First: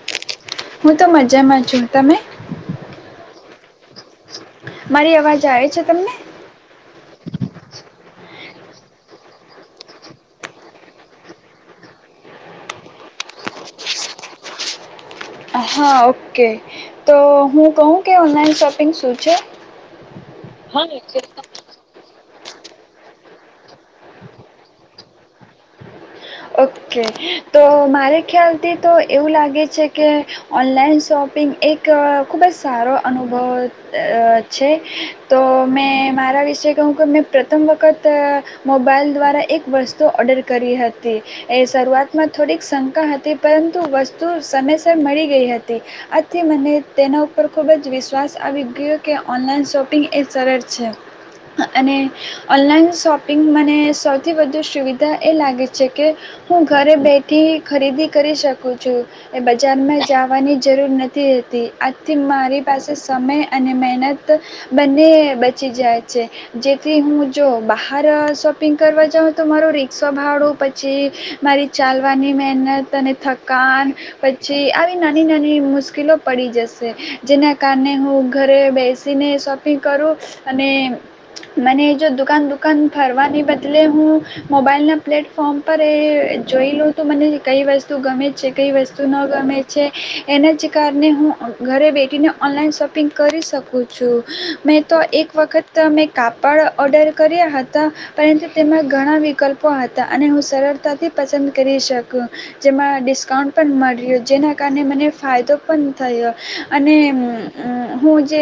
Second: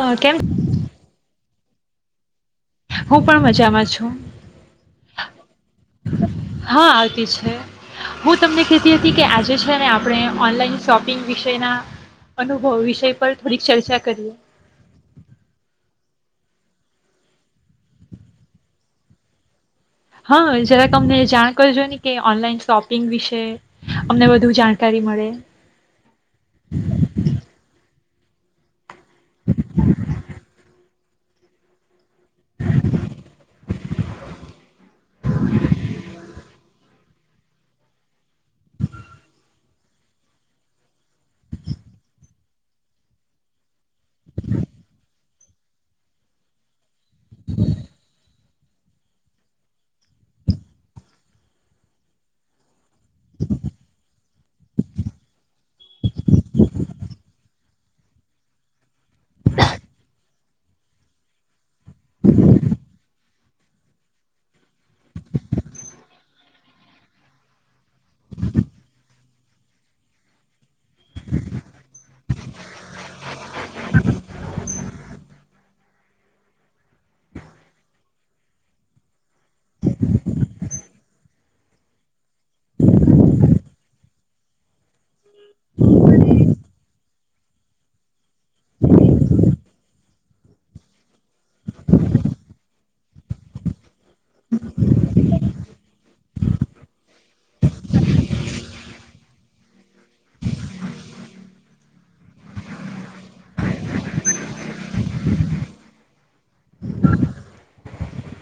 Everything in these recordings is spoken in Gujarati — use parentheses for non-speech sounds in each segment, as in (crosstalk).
અ કેમ હું તો મજામાં છું. તમે? હું પણ મજામાં છું. મારી અવાજ આવે છે તમને. હા આવતી છે. હું તમને કતી હતી કે આજે છે ને આપણે ઓનલાઈન શોપિંગ વિષના અનુભવ વિષય પર થોડીક ચર્ચા કરીએ. હા ઓકે તો હું કહું કે ઓનલાઈન શોપિંગ શું છે. હા જરા તમને જાણ કરજો ને કે ઓનલાઈન શોપિંગ વિશે અમને વધુ જાણકારી મળે. ઓકે તો મારે ખ્યાલથી તો એવું લાગે છે કે ઓનલાઈન શોપિંગ એક અ ખૂબ જ સારો અનુભવ અ છે તો મેં મારા વિશે તો હું કમ ને પ્રથમ વખત અ મોબાઈલ દ્વારા એક વસ્તુ તો ઓર્ડર કરી હતી. હતી એ શરૂઆતમાં થોડીક શંકા હતી પરંતુ વસ્તુ સમયસર મળી ગઈ હતી આથી મને તેના ઉપર ખૂબ જ વિશ્વાસ આવી ગયો કે ઓનલાઈન શોપિંગ એ સરળ છે અને ઓનલાઈન શોપિંગ મને સૌથી વધુ સુવિધા એ લાગે છે. છે કે હું ઘરે બેઠી ખરીદી કરી શકું છું એ બજારમાં જવાની જરૂર નથીતી આજથી મારી પાસે સમય અને મહેનત બંને બચી જાય છે જેથી હું જો બહાર શોપિંગ કરવા જાઉં તો મારું રીક્ષો ભાડું જે મારી ચાલવાની મે ત (unintelligible) મ કાન પછી. નાની નાની મુશ્કેલો પડી જશે જેના કારણે હું ઘરે બેસીને શોપિંગ કરું અને મને જો દુકાન દુકાન ફરવાને બદલે હું મોબાઈલના પ્લેટ. ફોર્મ પર એ જોઈલઉ હતું મને કઈ વસ્તુ ગમે છે કઈ વસ્તુ ન ગમે છે એના જ કારણે હું ઘરે બેઠીને ઓનલાઈન શોપિંગ કરી શકું છું મેં તો એક વખત મેં કાપડ ઓડર કર્યા હતા પરંતુ તેમાં ઘણા વિકલ્પો હતા. અને હું સરળતાથી પસંદ કરી શકું જેમાં ડિસ્કાઉન્ટ પણ મળ્યો જેના કારણે મને ફાયદો પણ થયો અને હું જે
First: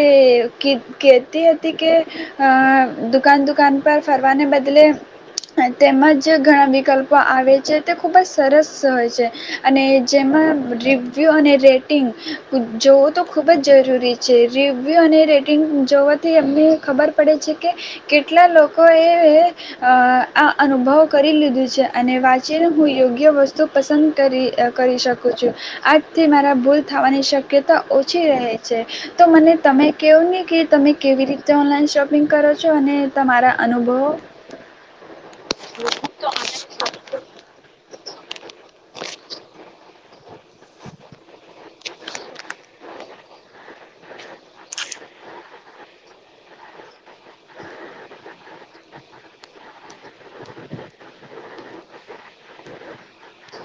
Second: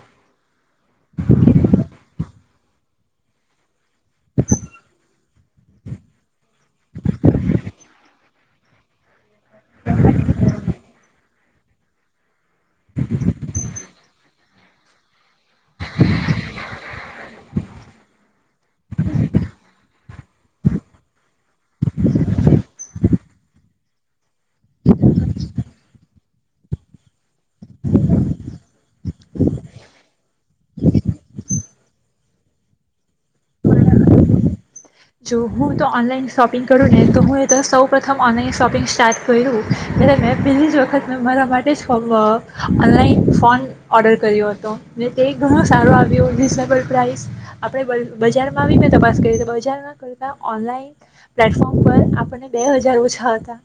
કહેતી હતી કે દુકાન દુકાન પર ફરવાને બદલે તેમજ. જે ઘણા વિકલ્પો આવે છે તે ખૂબ જ સરસ હોય છે. અને જેમાં. રિવ્યૂ અને રેટિંગ. જોવું તો ખૂબ જ જરૂરી છે. છે રિવ્યુ અને રેટિંગ જોવાથી અમને ખબર પડે છે કે કેટલા લોકોએ આ અનુભવ. કરી લીધું છે અને વાંચીને હું યોગ્ય વસ્તુ પસંદ. કરી કરી શકું છું આ. થી મારા ભૂલ થવાની શક્યતા ઓછી રહે છે તો મને તમે કહેવો નને કે તમે કેવી રીતે ઓનલાઈન શોપિંગ કરો છો અને તમારા અનુભવો. જો હું તો. ઓનલાઈન શોપિંગ કરું ને તો હું એ તો સૌ પ્રથમ ઓનલાઈન શોપિંગ સ્ટાર્ટ કર્યું. ત્યારે મેં પેલી જ વખત મે મારા માટે જ ઓનલાઈન ફોન ઓર્ડર કર્યો હતો મેને તે ઘણું સારું આવ્યું રીઝનેબલ પ્રાઇસ આપણેે બજારમાં આવી મેં તપાસ કરી બજ. ઓનલાઈન પ્લેટફોર્મ પર આપને બે હજાર ઓછા હતા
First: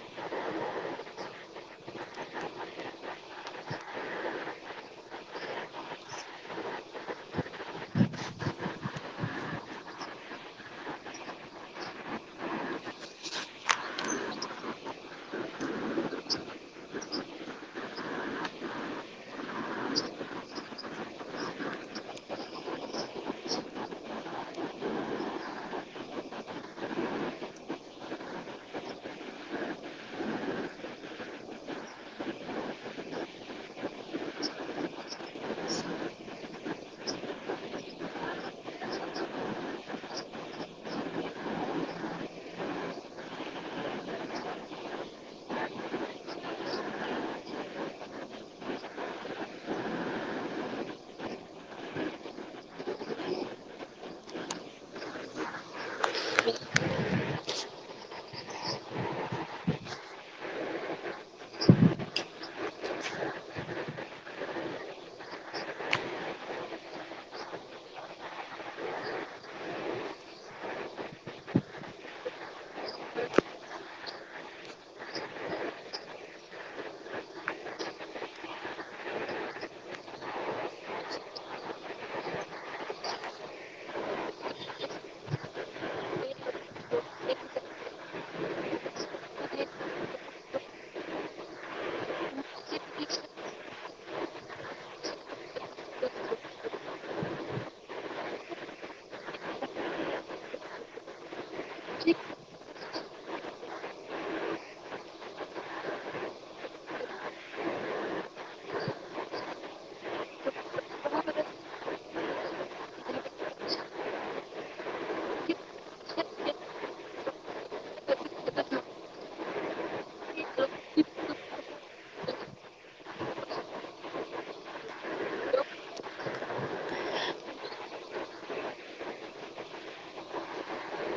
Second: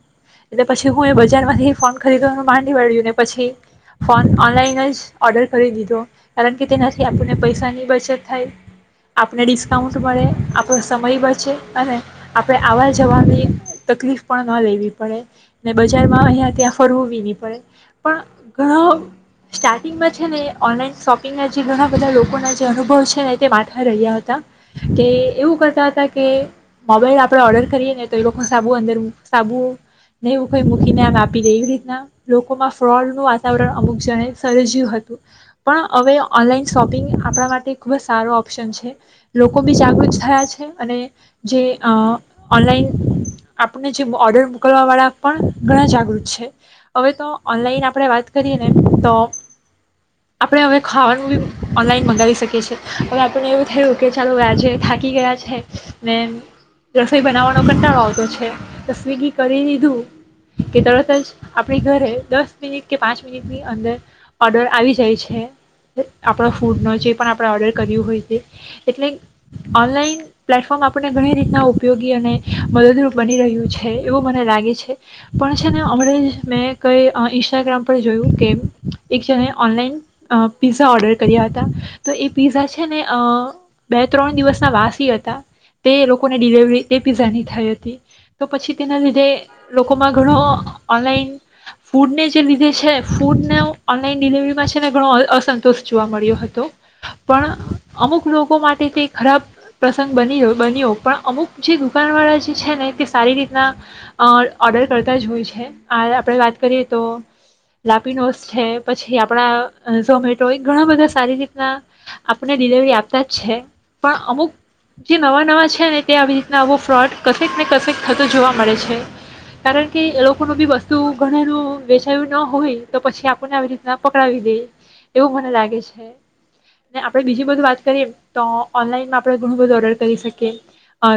એટલે પછી હું એ બજારમાંથી ફોન ખરીદવાનું માંડી વળ્યું ને પછી ફોન ઓનલાઈન જ ઓર્ડર કરી દીધો કારણ કે તેનાથી આપણને પૈસાની બચત થાય આપને ડિસ્કાઉન્ટ મળે આપ. સમય બચે અને આપણે આવવા જવાની તકલીફ પણ ન લેવી પડે ને બજારમાં અહીંયા ત્યાં ફરવુંવી નહી પડે પણ ઘણા સ્ટાર્ટિંગમાં છે ને ઓનલાઈન શોપિંગના જે ઘણા બધા લોકોના જે અનુભવ છે ને તે માથા રહ્યા હતા કે એવું કરતા. હતા કે મોબાઈલ આપણે ઓર્ડર કરીએ ને તો એ લોકો સાબુ અંદર સાબુ નહીં મૂકીને આમ આપી દે એવી રીતના લોકોમાં ફ્રોડનું વાતાવરણ અમુક જણે સર્જ્યું હતું પણ હવે ઓનલાઈન શોપિંગ આપણા માટે ખૂબ જ સારો ઓપ્શન છે લોકો બી જાગૃત થયા જ. ઓલાન આપને જે ઓર્ડર મોકલવા વાળા પણ ઘણા જાગૃત છે હવે તો ઓનલાઈન આપણે વાત કરીએ ને તો આપણે હવે ખાવાનું બી ઓનલાઈન મંગાવી શકીએ છી હવે આપણને એવું થયું કે ચાલો આજે થાકી ગયા છે. ને રસોઈ બનાવવાનો કંટાળો આવતો છે તો સ્વિગી કરી દીધું કે તરત જ આપણી ઘરે દસ મિનિટ કે પાંચ મિનિટની અંદર ઓર્ડર આવી જાય છે આપણાો ફૂડનો જે પણ આપણે ઓર્ડર કર્યું હોય છે એટલે ઓનલાઈન. પ્લેટફોર્મ આપણને ઘણી રીતના ઉપયોગી અને મદદરૂપ બની રહ્યું છે એવું મને લાગે છે પણ છે ને હમણાં જ મેં કંઈ ઇન્સ્ટાગ્રામ પર જોયું કે એક જણે ઓનલાઈન પિઝા ઓર્ડર કર્યા હતા તો એ પિઝા છે ને બે ત્રણ દિવસના વાસી હતા. તે લોકોને ડિલેવરી તે પીઝાની થઈ હતી તો પછી તેના લીધે લોકોમાં ઘણો ઓનલાઈન ફૂડને જે લીધે છે ફૂડને ઓનલાઈન ડિલવરીમાં છે ને ઘણો અસંતોષ જોવા મળ્યો હતો પણ અમુક લોકો માટે તે ખરાબ. પ્રસંગ બની બન્યો પણ અમુક જે દુકાનવાળા જે છે ને તે સારી રીતના ઓર્ડર કરતા જ હોય છે આ આપણે વાત કરીએ તો લાપિનોોસ છે પછી આપણા ઝોમેટો એ ઘણા બધા સારી રીતના આપણને ડિલિવરી આપતા જ છે પણ અમુક. જે નવા નવા છે ને આવી રીતના આવો ફ્રોડ કક ને કક થતો જોવા મળે છે કારણ કે એ લોકોનું બી વસ્તુ ઘરું વેચાયું ન હોય તો પછી આપણને આવી રીતના પકડાવી દે એવું મને લાગે છેને આપડે બીજી બધ વાત કરીએ તો ઓનલાઈનમાં આપ. ઘણું બધું ઓર્ડર કરી શકે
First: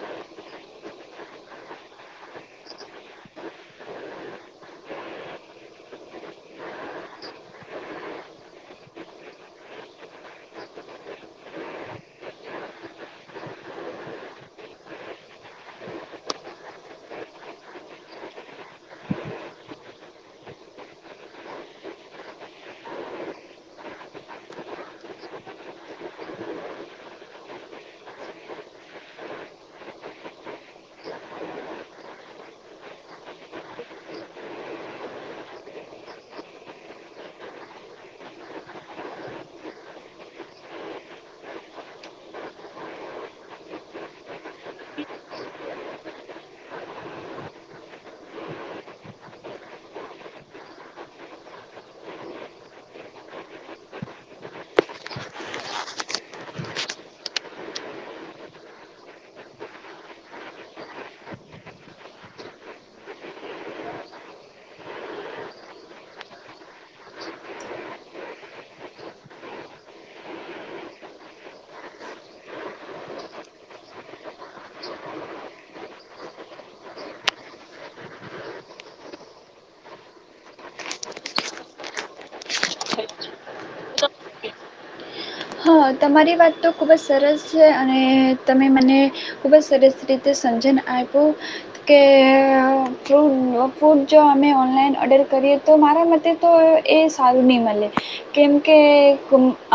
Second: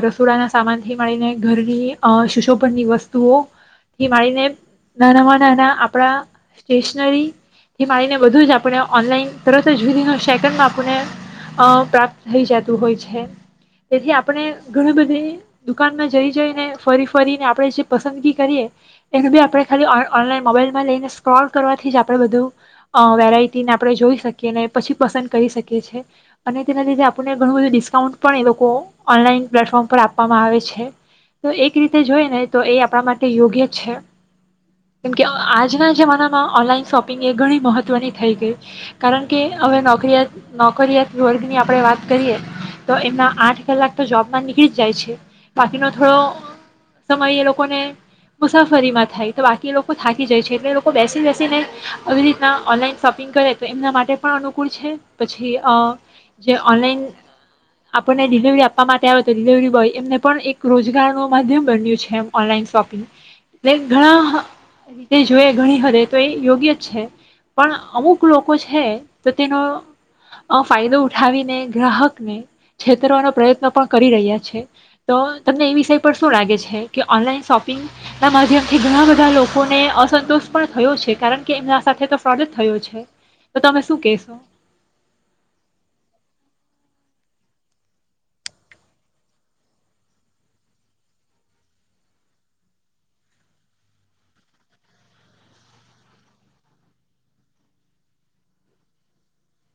રસોડાના સામાનથી મળીને ઘરની સુશોભનની વસ્તુઓ થી મળીને નાનામાં નાના આપણા સ્ટેશનરી થી મળીને બધું જ આપણે ઓનલાઈન તરત જ વિધિ સેકન્ડમાં આપને પ્રાપ્ત થઈ જતું હોય છે. થી આપણે ઘણી બધી દુકાનમાં જઈ જઈને ફરી ફરીને આપણે જે પસંદગી કરીએ એને બી આપણે ખાલી ઓનલાઈન મોબાઈલમાં લઈને સ્ક્રોલ કરવાથી આપણે બધું વેરાયટીને આપણે જોઈ શકીએને પછી પસંદ કરી શકીી અને તેના લીધે આપણેુંધું. સાઉડ પણ એ લોકો ઓનલાઈન પ્લેટફોર્મ પર આપવામાં આવે છે તો એક રીતે જોઈને તો એ આપણા માટે યોગ્ય જ છે કેમકે આજના જમાનામાં ઓનલાઈન શોપિંગ એ ઘણી મહત્વની થઈ ગઈ કારણ કે હવે નોકરી નોકરીિયાત વર્ગની આપણે વાત કરીએ. તો એમના આઠ કલાક તો જોબમાં નીકળી જ જાય છે બાકીનો થોડો સમય એ લોકોને મુસાફરીમાં થાય તો બાકી એ લોકો થાકી જાય છે એટલે એ લોકો બેસી બેસીને આવી રીતના ઓનલાઈન શોપિંગ કરે તો એમના માટે પણ અનુકૂળ છે પછી જે ઓનલાઈન. આપણને ડિલિવરી આપવા માટે આવે તો ડિલિવરી બોય એમને પણ એક રોજગાર ન માધ્યમ બન્યું છે એમ ઓનલાઈન શોપિંગ એટલે ઘણા રીતે જોએ ઘણી હદ તો એ યોગ્ય જ છે પણ અમુક લોકો છે તો તેનો ફાયદો ઉઠાવીને ગ્રાહકને. છેતરવાનો પ્રયત્ન પણ કરી રહ્યા છે તો તમને એ વિષય પર શું લાગે છે કે ઓનલાઈન શોપિંગ ના માધ્યમથી ઘણા બધા લોકોને અસંતોષ પણ થયો છે કારણ કે એમના સાથે તો ફ્રોડ જ થયો છે તો તમે શું કેહેશો. હા તમારી વાત તો ખૂબ જ સરસ છે અને તમે મને ખૂબ જ સરસ રીતે સમજન આપો કે ફ્રૂ ફ્રૂટ જો અમે ઓનલાઈન ઓર્ડર કરીએ તો મારા મતે તો એ સારું નહીં મળે કેમકે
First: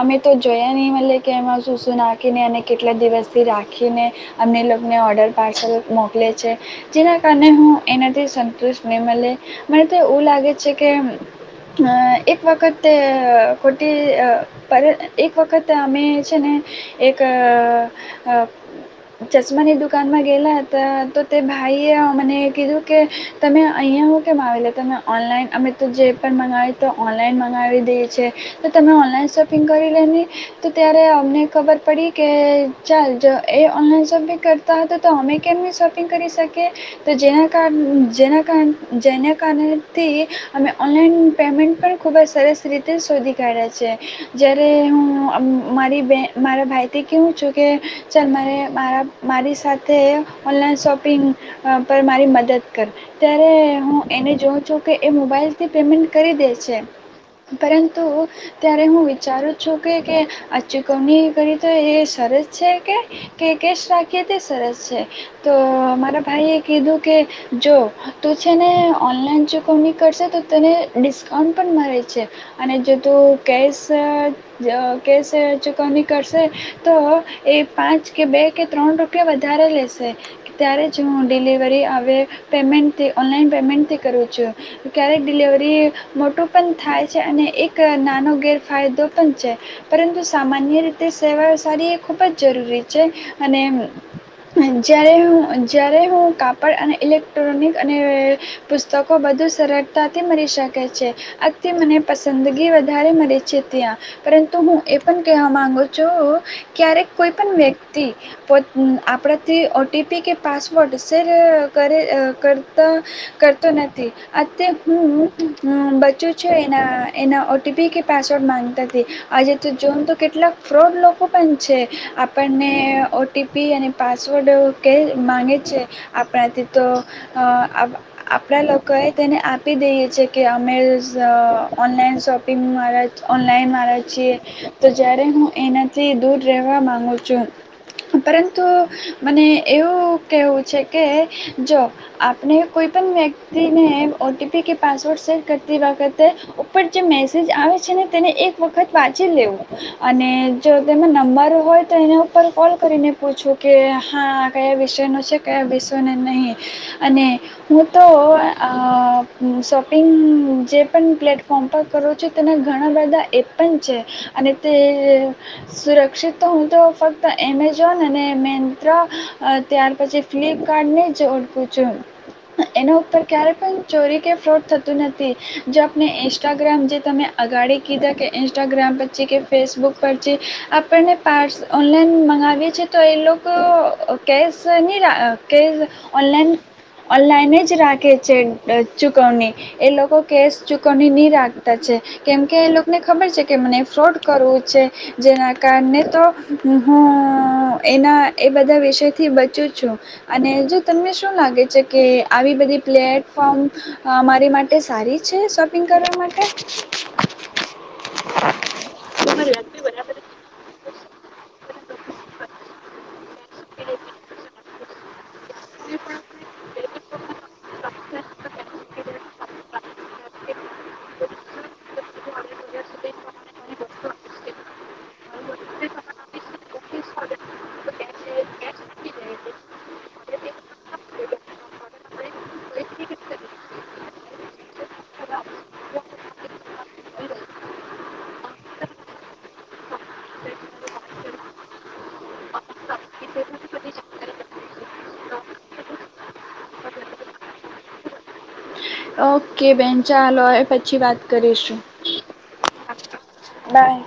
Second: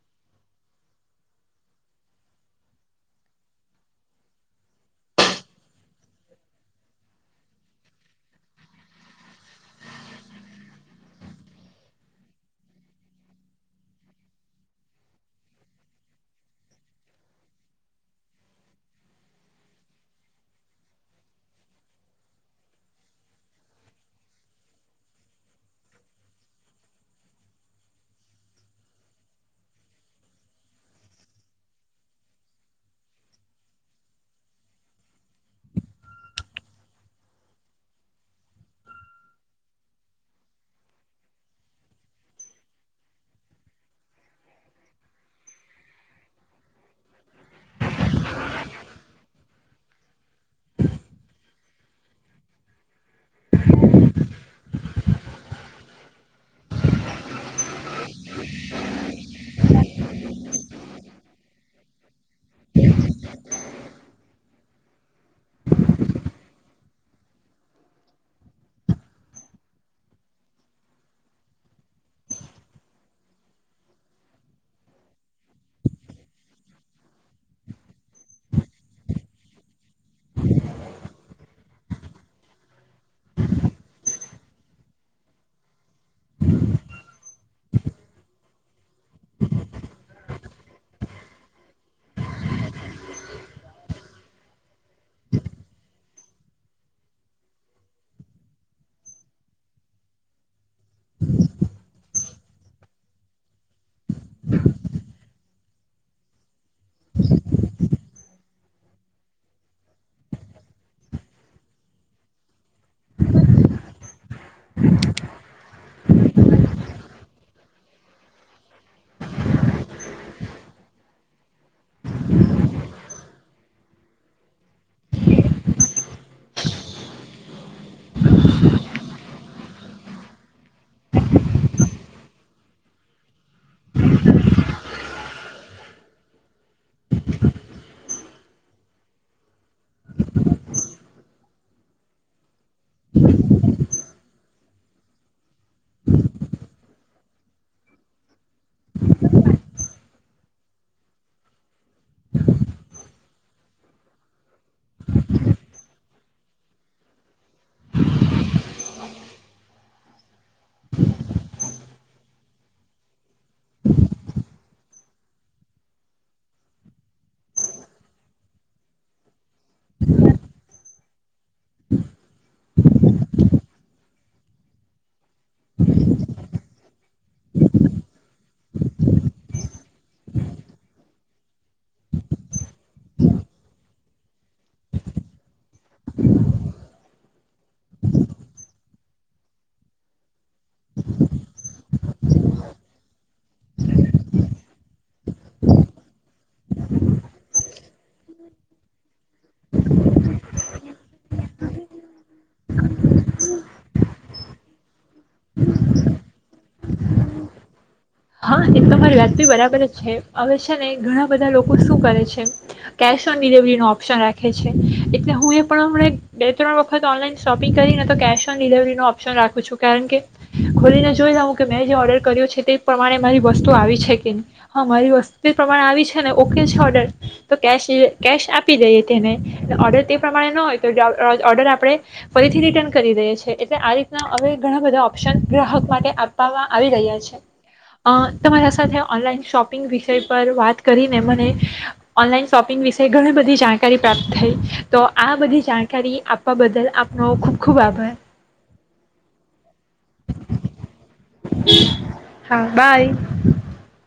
અમે. તો જોયા નહીં મળે કે એમાં શું શું નાખીને અને કેટલા દિવસથી રાખીને અમને લોકોને ઓર્ડર પાર્સલ મોકલે છે જેના કારણે હું એનાથી સંતુષ્ટ નહીં મળે મને તો એવું લાગે છે કે એક વખત ખોટી પર. એક વખત અમે છે ને એક ચશ્માની દુકાનમાં ગયેલા હતા તો તે ભાઈએ મને કીધું કે તમે અહીંયા હું કેમ આવી લે તમે ઓનલાઈન અમે તો જે પણ મંગાવી તો ઓનલાઈન મંગાવી દઈએ છીએ તો તમે ઓનલાઈન શોપિંગ. કરી લેને તો ત્યારે અમને ખબર પડી કે ચાલ જો એ ઓનલાઈન શોપિંગ કરતા હતા તો અમે કેમ ન શોપિંગ કરી શકીએ તો જેના કાર જેના કાર જેના કારણેથી અમે ઓનલાઈન પેમેન્ટ પણ ખૂબ જ સરસ રીતે શોધી કાઢ્યા છે. જ્યારે હું મારી બેન મારા ભાઈથી કહેહું છું કે ચાલ મારે મારા મારી સાથે ઓનલાઈન શોપિંગ પર મારી મદદ કર ત્યારે હું એને જોઉં છું કે એ મોબાઈલથી પેમેન્ટ કરી દે છે પરંતુ ત્યારે હું. ચારું છું કે કે આ ચૂકવણી કરીએ તો એ સરસ છે કે કે કેશ રાખીએ તે સરસ છે તો મારા ભાઈએ કીધું કે જો તું છે ને ઓનલાઈન ચૂકવણી કરશે તો તને ડિસ્કાઉન્ટ પણ મળે છે અને જો તું કેશ. કેશ ચૂકવણી કરશે તો એ પાંચ કે બે કે ત્રણ રૂપિયા વધારે લેશે ત્યારે જ હું ડિલિવરી હવે પેમેન્ટથી ઓનલાઈન પેમેન્ટથી કરું છું ક્યારેક ડિલેિવરી મોટું પણ થાય છે અને એક નાનો ગેર. ફાયદો પણ છે પરંતુ સામાન્ય રીતે સેવા સારી એ ખૂબ જ જરૂરી છે અને જ્યારે હું જ્યારે હું કાપડ અને ઇલેક્ટ્રોનિક અને પુસ્તકો બધું સરળતાથી મળી શક. છે અ મને પંદ.. જંદગી વધારે મરી. છેત્યા. પરંતુ હ એ પણ. કે માંગુ છું ક્યારેક કોઈ પણ વ્યક્તિ પો આપણાથી ઓટીપી કે પાસવર્ડ શેર કરે કરતા કરતો નથી. અ હું હ. એના એના ઓટીપી કે. પાસવર્ડ માગતા નથી આજે તો જોમ તો કેટલાક ફ્રોડ લોકો પણ છે આપણને ઓટીપી અને પાસવર્ડ ક માગે છે આપણાથી તો આપણા લોકોએ તેને આપી દઈએ છે કે અમે ઓનલાઈન શોપિંગમાં. ઓનલાઈન વાળ છીએ તો જ્યારે હું એનાથી દૂર રહેવા માગુ છું પરંતુ મને એવું કહેવું છે કે જો આપણે. કોઈ પણ વ્યક્તિને ઓટીપી કે. પાસવર્ડ સેટ કરતી વખતે ઉપર જે મેસેજ આવે છે. છે ને તેને એક વખત વાંચી લેવું અને જો તેમાં નંબર હોય તો એના ઉપર કોલ કરીને પૂછું કે હા કયા વિષયનો છે કયા વિષયોને નહીં અને હું તો શોપિંગ જે પણ પ્લેટફોર્મ પર કરું છું તેને. ઘણા બધા એપ પણ છે અને તે સુરક્ષિત તો હું તો ફક્ત એમેઝોન અને મેંત્રા. તે હાડપી ફ્લીક. કારડને ઓું છું એના ઉપર ક્યારે પણ ચોરી કે ફ્રોડ થતું નથી જો આપને ઇન્સ્ટાગ્રામ જે તમે. અગાડી કીધા કે ઇન્સ્ટાગ્રામ પછી કે ફેસબુક પરછ આપણને પાર્સ ઓનલાઈન મંગાવીએ છે તો એ લોકો કેશ નહીં કેશ ઓનલાઈન ઓનલાઈન જ રાખે છે ચૂકવણી એ લોકો કેશ ચૂકવણી નહીં રાખતા છે. કેમકે એ લોકોને ખબર છે કે મને ફ્રોડ કરવું છે જેના કારણે તો હું. એના એ બધા વિષયથી બ. છું અને જો તમને શું લાગે છે કે આવી બધી. પ્લેટફોર્મ. મારી માટે સારી છે શોપિંગ કરવા માટે. હા એક તોરી વાત બી બરાબર જ છે હવે છે ને ઘણા બધા લોકો શું કરે છે કેશ. િલવરી ન ઓપ્શન રાખે છે. હું એ પણ હમં બે ત્રણ વખત ઓનલાઈન શોપિંગ કરીને તો કેશ ઓન ડિલવરીનો ઓપ્શન રાખું છું કારણ કે ખોલીને જોઈ લઉં કે મેં જે ઓર્ડર કર્યો છે તે. મારી વસ્તુ આવી છે કે નહી હા મારી વસ્તુ. પ્રમાણે આવી છે ને. મૂકેલ છે ઓર્ડર તો કેશ આપી દઈએ તેને ઓર્ડર તે પ્રમાણે ન હોય તો ઓર્ડર આપણે ફરીથી રિટર્ન કરી દઈ છએ એટલે આ રીતના હવે ઘણા બધા ઓપ્શન ગ્રાહક માટે આપવામાં આવી રહ્યા છે. અ તમારા સાથે ઓનલાઈન શોપિંગ વિષય પર વાત કરીને મને ઓનલાઈન શોપિંગ વિશે ઘણી બધી જાણકારી પ્રાપ્ત થઈ તો આ બધી જાણકારી આપવા બદલ આપનો ખૂબ ખૂબ આભાર. કે બેન ચાલય પછી વાત કરીશું. હા બાય. બાય.